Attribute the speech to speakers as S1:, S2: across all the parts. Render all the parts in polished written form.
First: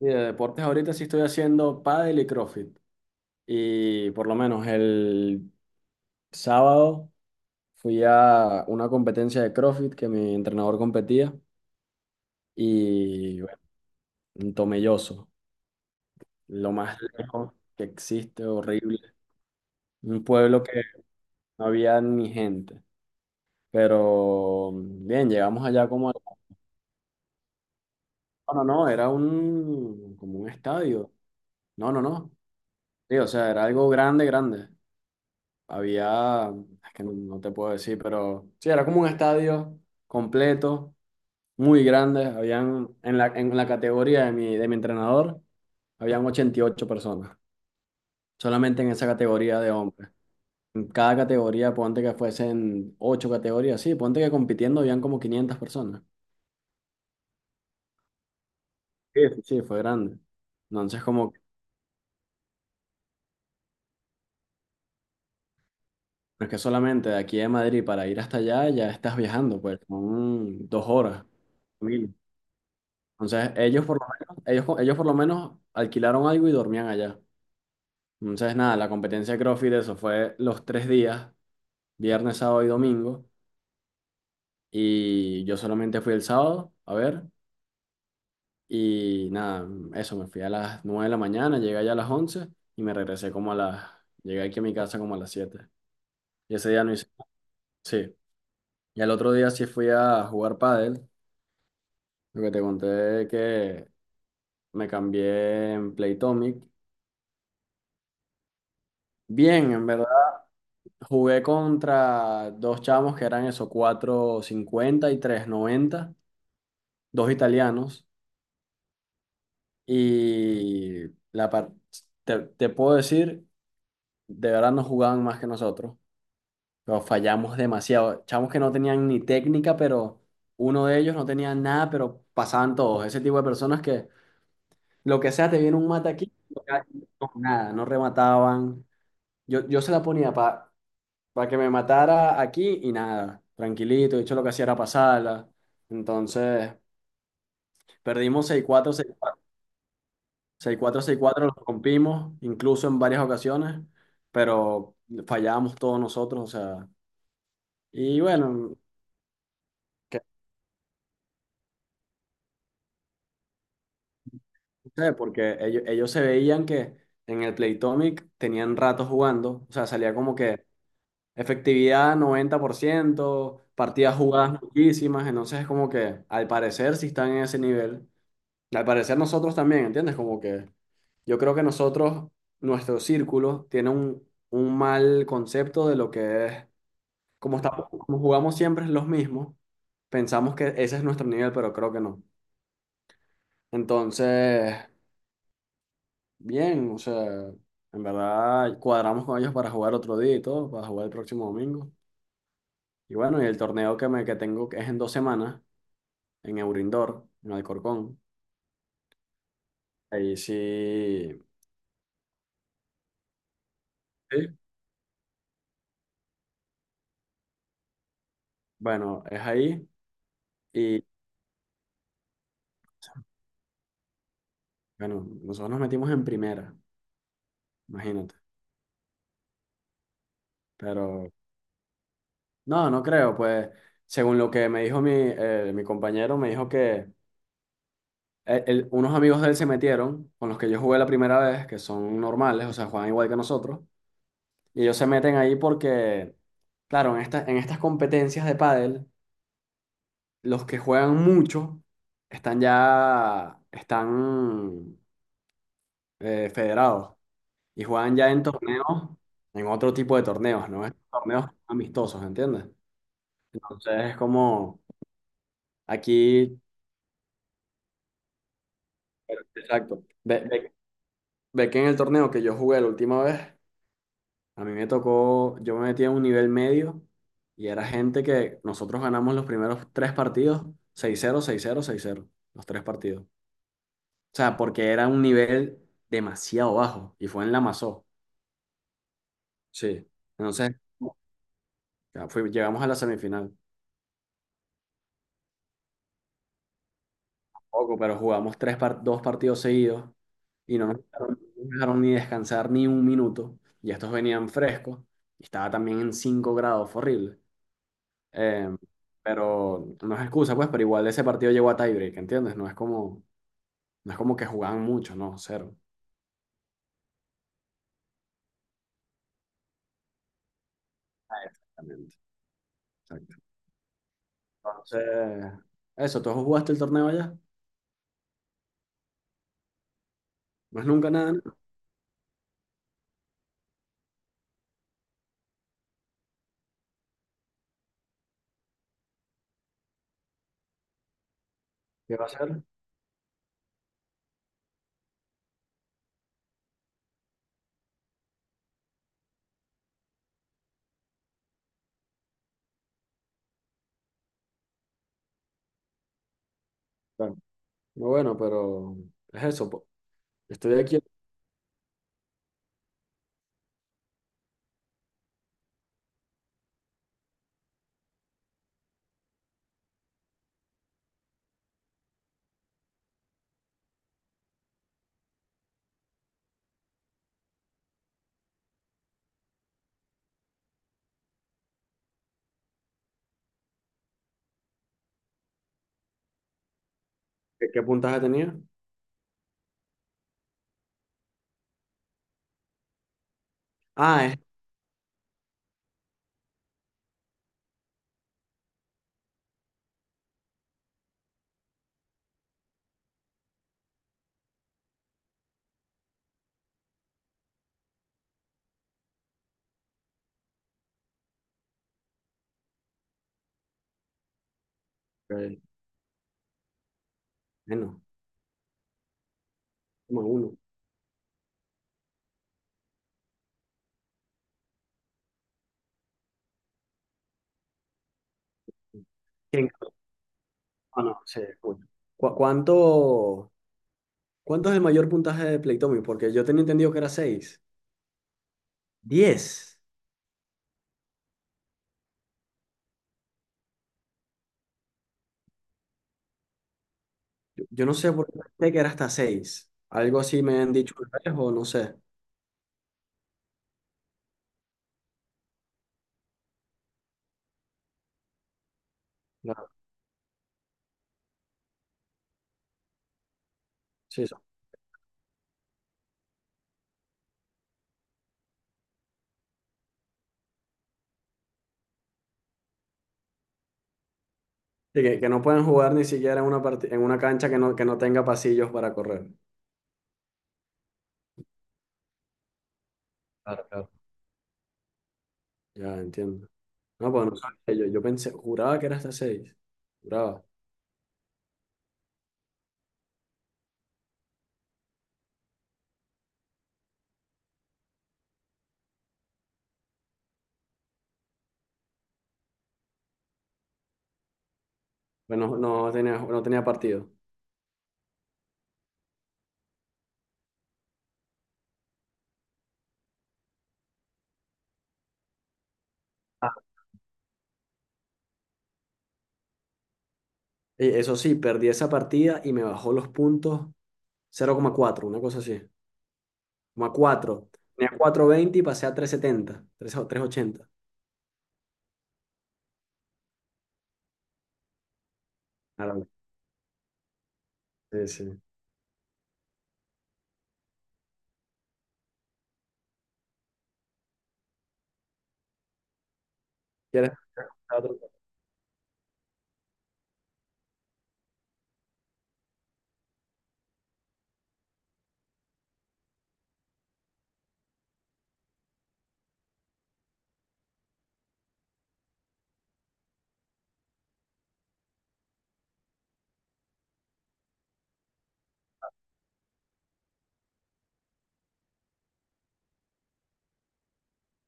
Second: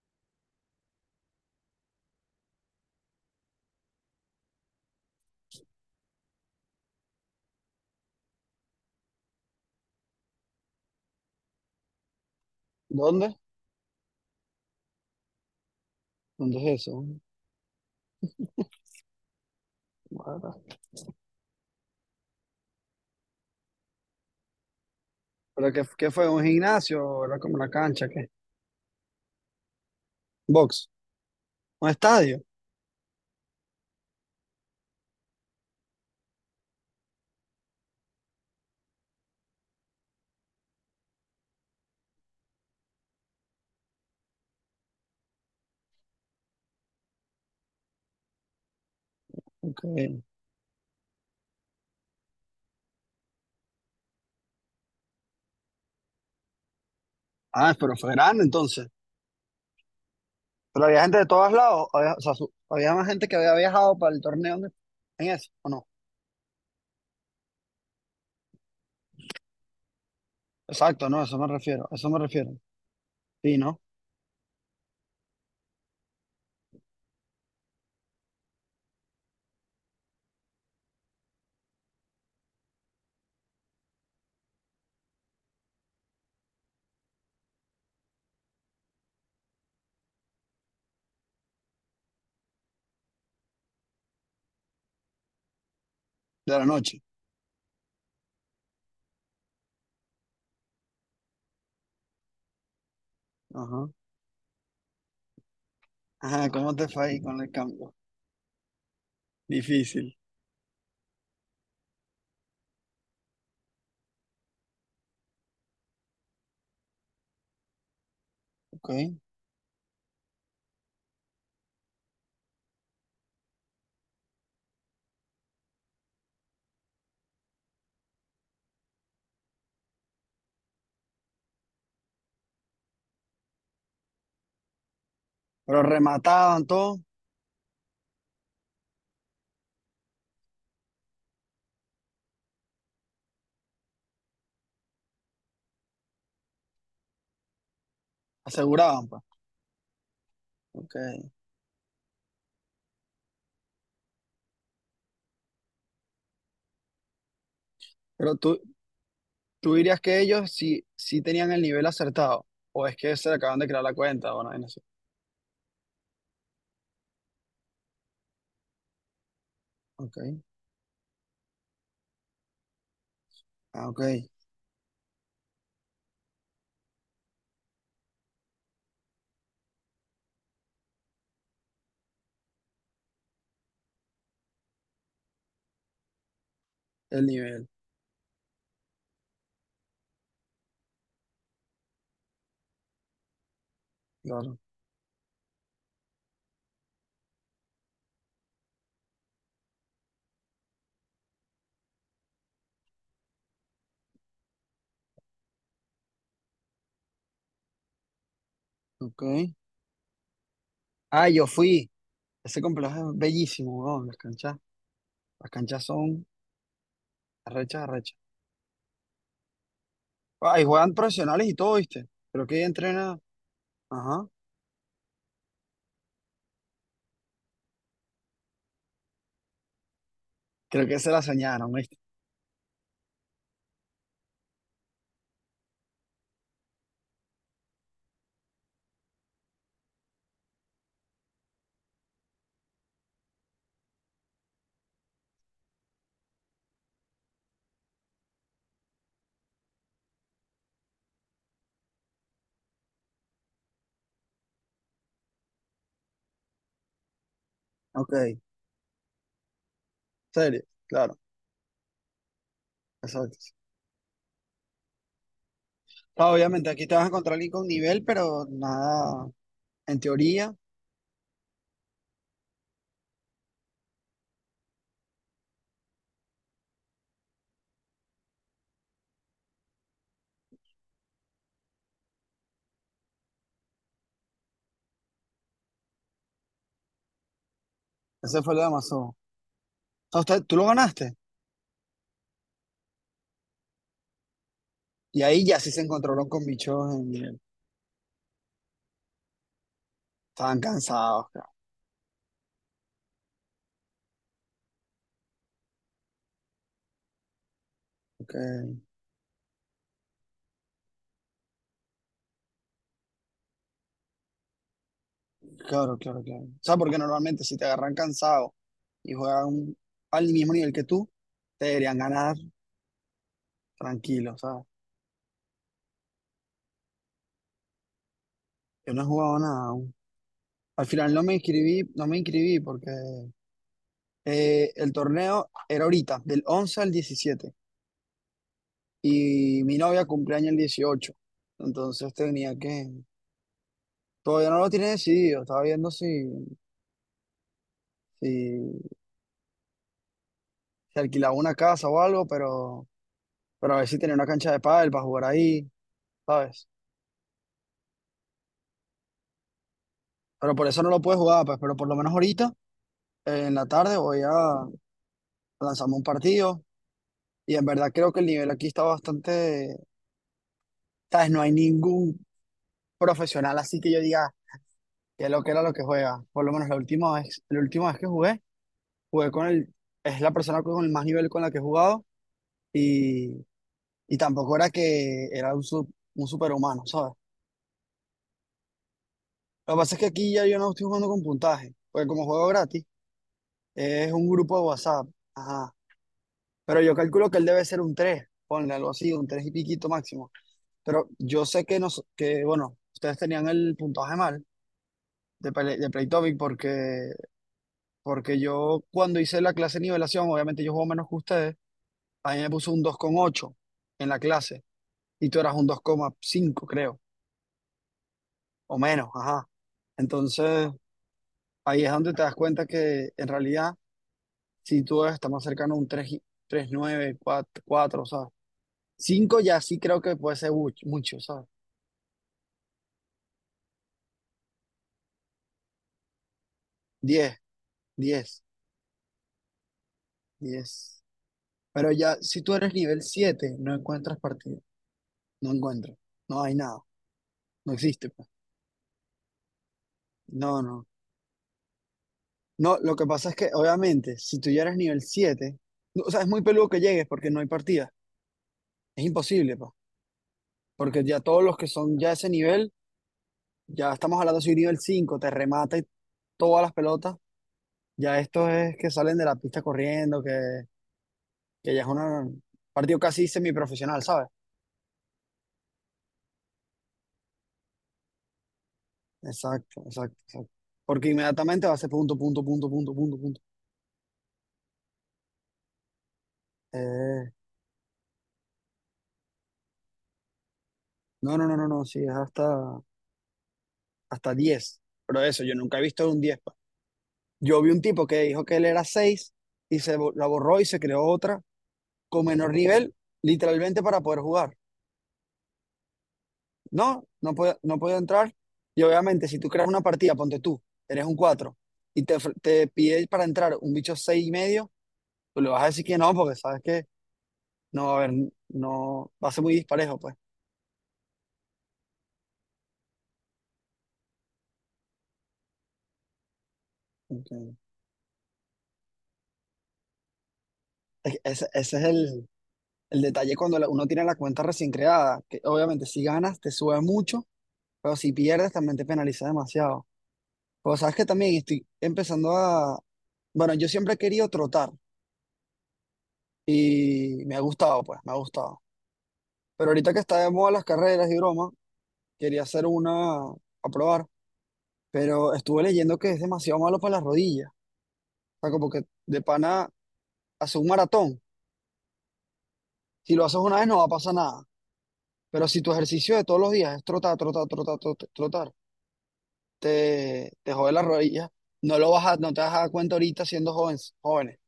S1: Sí, de deportes ahorita sí estoy haciendo pádel y CrossFit. Y por lo menos el sábado fui a una competencia de CrossFit que mi entrenador competía
S2: ¿Dónde?
S1: y bueno, en Tomelloso,
S2: ¿Dónde
S1: lo
S2: es
S1: más
S2: eso?
S1: lejos que existe, horrible. Un
S2: Guarda.
S1: pueblo que no había ni gente. Pero bien, llegamos
S2: ¿Pero qué,
S1: allá
S2: qué
S1: como...
S2: fue? ¿Un gimnasio? ¿Era como una cancha? ¿Qué?
S1: No, no, no, era un, como un
S2: ¿Box?
S1: estadio.
S2: ¿Un
S1: No, no, no.
S2: estadio?
S1: Sí, o sea, era algo grande, grande. Había, es que no, no te puedo decir, pero sí, era como un estadio completo, muy grande. Habían, en la categoría de mi entrenador, habían 88 personas, solamente en esa categoría de
S2: Ok.
S1: hombres. En cada categoría, ponte que fuesen 8 categorías, sí, ponte que compitiendo habían como 500 personas.
S2: Ah, pero fue grande entonces.
S1: Sí, sí, fue grande.
S2: Pero había
S1: Entonces,
S2: gente de
S1: como,
S2: todos lados. Había, o sea, había más gente que había viajado para el torneo en eso, ¿o no?
S1: no es que solamente de aquí de Madrid para ir hasta allá, ya estás viajando, pues, son dos
S2: Exacto, no, a
S1: horas.
S2: eso me refiero, a eso me refiero.
S1: Entonces,
S2: Sí, ¿no?
S1: ellos por lo menos, ellos por lo menos alquilaron algo y dormían allá. Entonces, nada, la competencia de CrossFit, eso fue los tres días, viernes, sábado y domingo. Y yo solamente fui el sábado a ver. Y nada, eso, me fui a las 9 de la mañana, llegué allá a las 11 y me regresé como a las... Llegué aquí a mi casa como a las siete. Y
S2: De la
S1: ese día no
S2: noche.
S1: hice... Sí. Y al otro día sí fui a jugar pádel. Lo que te conté
S2: Ajá.
S1: que me cambié en
S2: Ajá,
S1: Playtomic.
S2: ¿cómo te fue ahí con el cambio?
S1: Bien, en verdad
S2: Difícil.
S1: jugué contra dos chamos que eran eso, 4,50 y 3,90, dos italianos,
S2: Ok.
S1: y la par- te puedo decir, de verdad no jugaban más que nosotros, pero fallamos demasiado. Chamos que no tenían ni técnica, pero uno de ellos no tenía nada, pero pasaban todos. Ese tipo de personas que lo que sea, te viene
S2: Pero
S1: un mata aquí,
S2: remataban todo,
S1: no, nada, no remataban. Yo se la ponía para que me matara aquí y nada, tranquilito, de hecho lo que hacía era pasarla. Entonces, perdimos seis cuatro
S2: aseguraban,
S1: seis
S2: pues.
S1: 4, 6-4,
S2: Ok.
S1: 6-4, los rompimos, incluso en varias ocasiones, pero fallábamos todos nosotros, o sea, y
S2: Pero tú,
S1: bueno,
S2: ¿tú dirías que
S1: que
S2: ellos sí tenían el nivel acertado? ¿O es que se le acaban de crear la cuenta? Bueno, no sé.
S1: no sé, porque ellos se veían que en el Playtomic tenían rato jugando, o sea, salía
S2: Ok.
S1: como que efectividad 90%
S2: Ah, ok.
S1: partidas jugadas muchísimas, entonces es como que al parecer si están en ese nivel. Al parecer nosotros también, ¿entiendes? Como que yo creo que nosotros, nuestro círculo, tiene un mal concepto de lo que es,
S2: El
S1: como
S2: nivel.
S1: estamos, como jugamos siempre los mismos, pensamos que ese es nuestro nivel, pero creo que no.
S2: Claro.
S1: Entonces, bien, o sea, en verdad cuadramos con ellos para jugar otro día y todo, para jugar el próximo domingo. Y bueno, y el torneo que tengo que es en dos semanas, en Eurindor, en Alcorcón.
S2: Ok.
S1: Ahí
S2: Ah,
S1: sí,
S2: yo fui. Ese complejo es bellísimo, weón. Las
S1: sí,
S2: canchas. Las canchas son arrechas, arrechas.
S1: bueno, es ahí.
S2: Ah, y juegan profesionales y todo, ¿viste? Creo que entrena. Ajá.
S1: Bueno, nosotros nos metimos en primera, imagínate.
S2: Creo que se la
S1: Pero
S2: soñaron, ¿viste?
S1: no, no creo, pues según lo que me dijo mi, mi compañero, me dijo que unos amigos de él se metieron, con los que yo jugué la primera vez, que son normales, o sea, juegan igual que nosotros, y ellos se meten ahí porque, claro, en estas competencias de pádel, los que juegan mucho están ya, están federados y
S2: Ok.
S1: juegan ya en torneos, en otro tipo de
S2: Serio.
S1: torneos, ¿no? Estos
S2: Claro.
S1: torneos amistosos, ¿entiendes?
S2: Exacto.
S1: Entonces es como
S2: Ah,
S1: aquí,
S2: obviamente, aquí te vas a encontrar alguien con nivel, pero nada. En
S1: exacto.
S2: teoría,
S1: Ve que en el torneo que yo jugué la última vez, a mí me tocó, yo me metí a un nivel medio y era gente que nosotros ganamos los primeros tres partidos, 6-0, 6-0, 6-0 los tres partidos. O sea, porque era un nivel demasiado bajo y fue en la Masó.
S2: ese fue el de Amazon.
S1: Sí.
S2: Ah, ¿tú lo
S1: Entonces,
S2: ganaste?
S1: llegamos a la semifinal.
S2: Y ahí ya sí se encontraron con bichos.
S1: Poco, pero jugamos dos partidos seguidos
S2: Estaban
S1: y
S2: cansados, claro.
S1: no me dejaron ni descansar ni un minuto. Y estos venían frescos. Y estaba también en 5 grados, fue horrible.
S2: Ok.
S1: Eh, pero no es excusa, pues, pero igual ese partido llegó a tiebreak, ¿entiendes? No es como que jugaban mucho, no, cero.
S2: Claro, claro, claro. O sea, porque normalmente si te agarran cansado y juegan al mismo nivel que tú,
S1: Ah,
S2: te deberían
S1: exactamente.
S2: ganar
S1: Exacto.
S2: tranquilo, o sea.
S1: Entonces, eso, ¿tú jugaste el torneo allá?
S2: Yo no he jugado nada aún.
S1: No
S2: Al
S1: es nunca
S2: final no
S1: nada,
S2: me
S1: ¿no?
S2: inscribí, no me inscribí porque el torneo era ahorita, del 11 al 17. Y mi novia cumpleaños el 18. Entonces
S1: ¿Qué va a
S2: tenía
S1: ser?
S2: que... Todavía no lo tiene decidido. Estaba viendo si, si alquilaba una casa o algo, pero a ver si tenía una cancha de pádel para jugar ahí, ¿sabes?
S1: Claro. No, bueno, pero es eso, po.
S2: Pero por
S1: Estoy
S2: eso no
S1: aquí.
S2: lo puedes jugar, pues, pero por lo menos ahorita, en la tarde, voy a lanzarme un partido. Y en verdad creo que el nivel aquí está bastante, ¿sabes? No hay ningún profesional así que yo diga que lo que era lo que juega. Por lo menos la última vez que jugué, jugué con el, es la persona con el más nivel con la que he jugado. Y, y tampoco era que era un, un superhumano, ¿sabes?
S1: ¿Qué, qué puntaje tenía?
S2: Lo que pasa es que aquí ya yo no estoy jugando con puntaje, porque como juego gratis, es
S1: Ah,
S2: un
S1: es.
S2: grupo de WhatsApp. Ajá. Pero yo calculo que él debe ser un 3, ponle algo así, un 3 y piquito máximo. Pero yo sé que, que bueno, ustedes tenían el puntaje mal de, de Playtopic porque, porque yo cuando hice la clase de nivelación, obviamente yo juego menos que ustedes, a mí me puso un 2,8 en la clase y tú eras
S1: Ok.
S2: un 2,5 creo,
S1: Bueno,
S2: o menos, ajá.
S1: como uno.
S2: Entonces, ahí es donde te das cuenta que en realidad, si tú estás más cercano a un 3, 3,9, 4, 4, cinco ya
S1: ¿Quién...
S2: sí creo que puede ser
S1: Ah,
S2: mucho,
S1: no, sí,
S2: ¿sabes?
S1: coño. ¿Cu- cuánto, cuánto es el mayor puntaje de Plectomy? Porque yo tenía entendido que era
S2: Diez,
S1: seis,
S2: diez,
S1: diez.
S2: diez. Pero ya, si tú eres nivel siete, no encuentras partido. No encuentras. No hay nada.
S1: Yo,
S2: No
S1: yo no
S2: existe,
S1: sé por
S2: pues.
S1: qué pensé que era hasta seis. Algo así
S2: No,
S1: me han
S2: no.
S1: dicho una vez o no sé.
S2: No, lo que pasa es que, obviamente, si tú ya eres nivel siete, no, o sea, es muy peludo que llegues porque no hay partida. Es imposible, pues.
S1: Claro,
S2: Porque ya todos los que son ya ese nivel, ya estamos
S1: sí,
S2: hablando
S1: eso.
S2: si un nivel cinco te remata y todas las pelotas, ya estos es que salen de la pista corriendo, que ya es un partido casi semiprofesional, ¿sabes?
S1: Sí, que no pueden jugar ni siquiera en una, en una cancha que no tenga pasillos para correr.
S2: Exacto, exacto, exacto. Porque inmediatamente va a ser punto, punto, punto, punto, punto, punto.
S1: Claro, claro. Ya, entiendo. No, pues
S2: Eh,
S1: no sabía, yo pensé, juraba que era hasta seis. Juraba.
S2: no, no, no, no, no, sí, es hasta, hasta 10. Pero eso, yo nunca he visto un 10 pa. Yo vi un tipo que dijo que él era 6 y la borró y se creó otra con menor nivel, literalmente para poder jugar.
S1: Bueno, no tenía, no tenía
S2: No,
S1: partido.
S2: no puede, no puede entrar. Y obviamente, si tú creas una partida, ponte tú, eres un 4 y te pide para entrar un bicho 6 y medio, tú le vas a decir que no, porque
S1: Ah.
S2: sabes que no, va a haber, no, va a ser muy disparejo, pues.
S1: Y eso sí, perdí esa partida y me bajó los puntos 0,4, una cosa así, como a
S2: Ok.
S1: 4. Tenía 4,20 y pasé a 3,70 tres o 3,80.
S2: Ese, ese es el detalle cuando uno tiene la cuenta recién creada, que obviamente si
S1: Claro,
S2: ganas te sube mucho, pero
S1: sí,
S2: si
S1: sí.
S2: pierdes también te penaliza demasiado. Pero sabes que también estoy empezando a... Bueno, yo siempre he querido trotar
S1: ¿Quieres?
S2: y me ha gustado,
S1: Claro,
S2: pues, me ha gustado. Pero ahorita que está de moda las carreras y broma, quería hacer una a probar, pero estuve leyendo que es demasiado malo para las rodillas. O sea, como que de pana hacer un maratón, si lo haces una vez no va a pasar nada. Pero si tu ejercicio de todos los días es trotar, trotar, trotar, trotar, trotar, te jode la rodilla. No lo vas a, no te vas a dar cuenta ahorita siendo jóvenes, jóvenes,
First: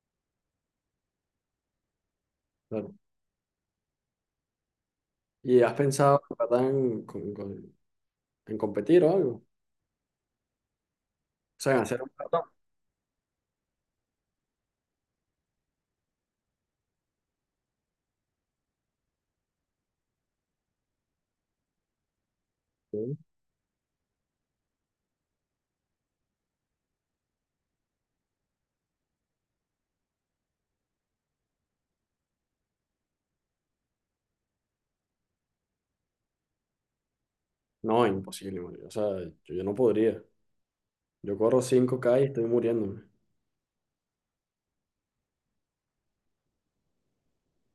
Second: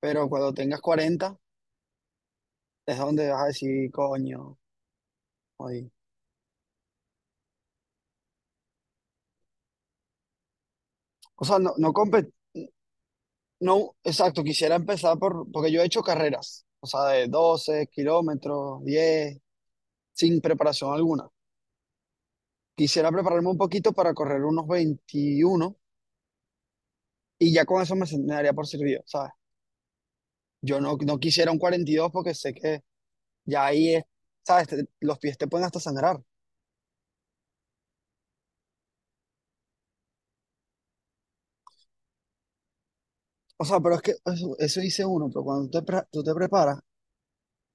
S2: pero cuando tengas 40
S1: claro.
S2: es donde vas a decir, coño,
S1: ¿Y has
S2: oye".
S1: pensado, verdad, en, en competir o algo? O
S2: O sea,
S1: sea,
S2: no,
S1: en hacer un maratón.
S2: no, exacto, quisiera empezar por, porque yo he hecho carreras, o sea, de 12 kilómetros, 10 sin preparación alguna. Quisiera
S1: Sí.
S2: prepararme un poquito para correr unos 21 y ya con eso me, me daría por servido, ¿sabes? Yo no, no quisiera un 42 porque sé que ya ahí es, ¿sabes? Los pies te pueden hasta sangrar.
S1: No, imposible, marico. O sea, yo no podría. Yo corro cinco k y estoy muriéndome.
S2: O sea, pero es que eso dice uno, pero cuando tú tú te preparas,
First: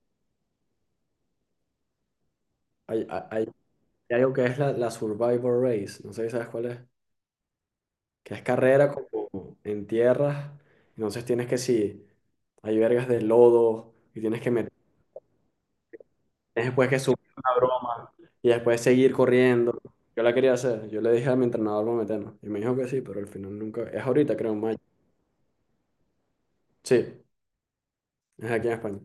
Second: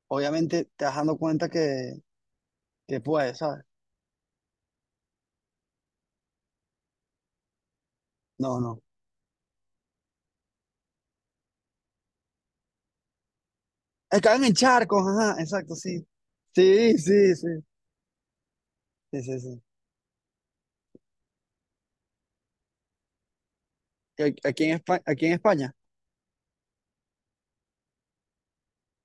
S2: obviamente te vas dando cuenta que
S1: Hay, hay,
S2: puedes,
S1: hay-
S2: ¿sabes?
S1: hay algo que es la Survivor Race. No sé si sabes cuál es. Que es
S2: No, no.
S1: carrera como en tierras. Entonces tienes que, sí, hay vergas de lodo
S2: Es que
S1: y tienes
S2: caen
S1: que
S2: en
S1: meter.
S2: charcos, ajá, exacto, sí.
S1: Tienes después
S2: Sí,
S1: que subir
S2: sí, sí.
S1: una broma y después seguir
S2: Sí, sí, sí.
S1: corriendo. Yo la quería hacer, yo le dije a mi entrenador vamos a meternos y me dijo que sí, pero al final nunca, es
S2: Y aquí
S1: ahorita creo en
S2: aquí en
S1: mayo.
S2: España, aquí en España.
S1: Sí, es aquí en España.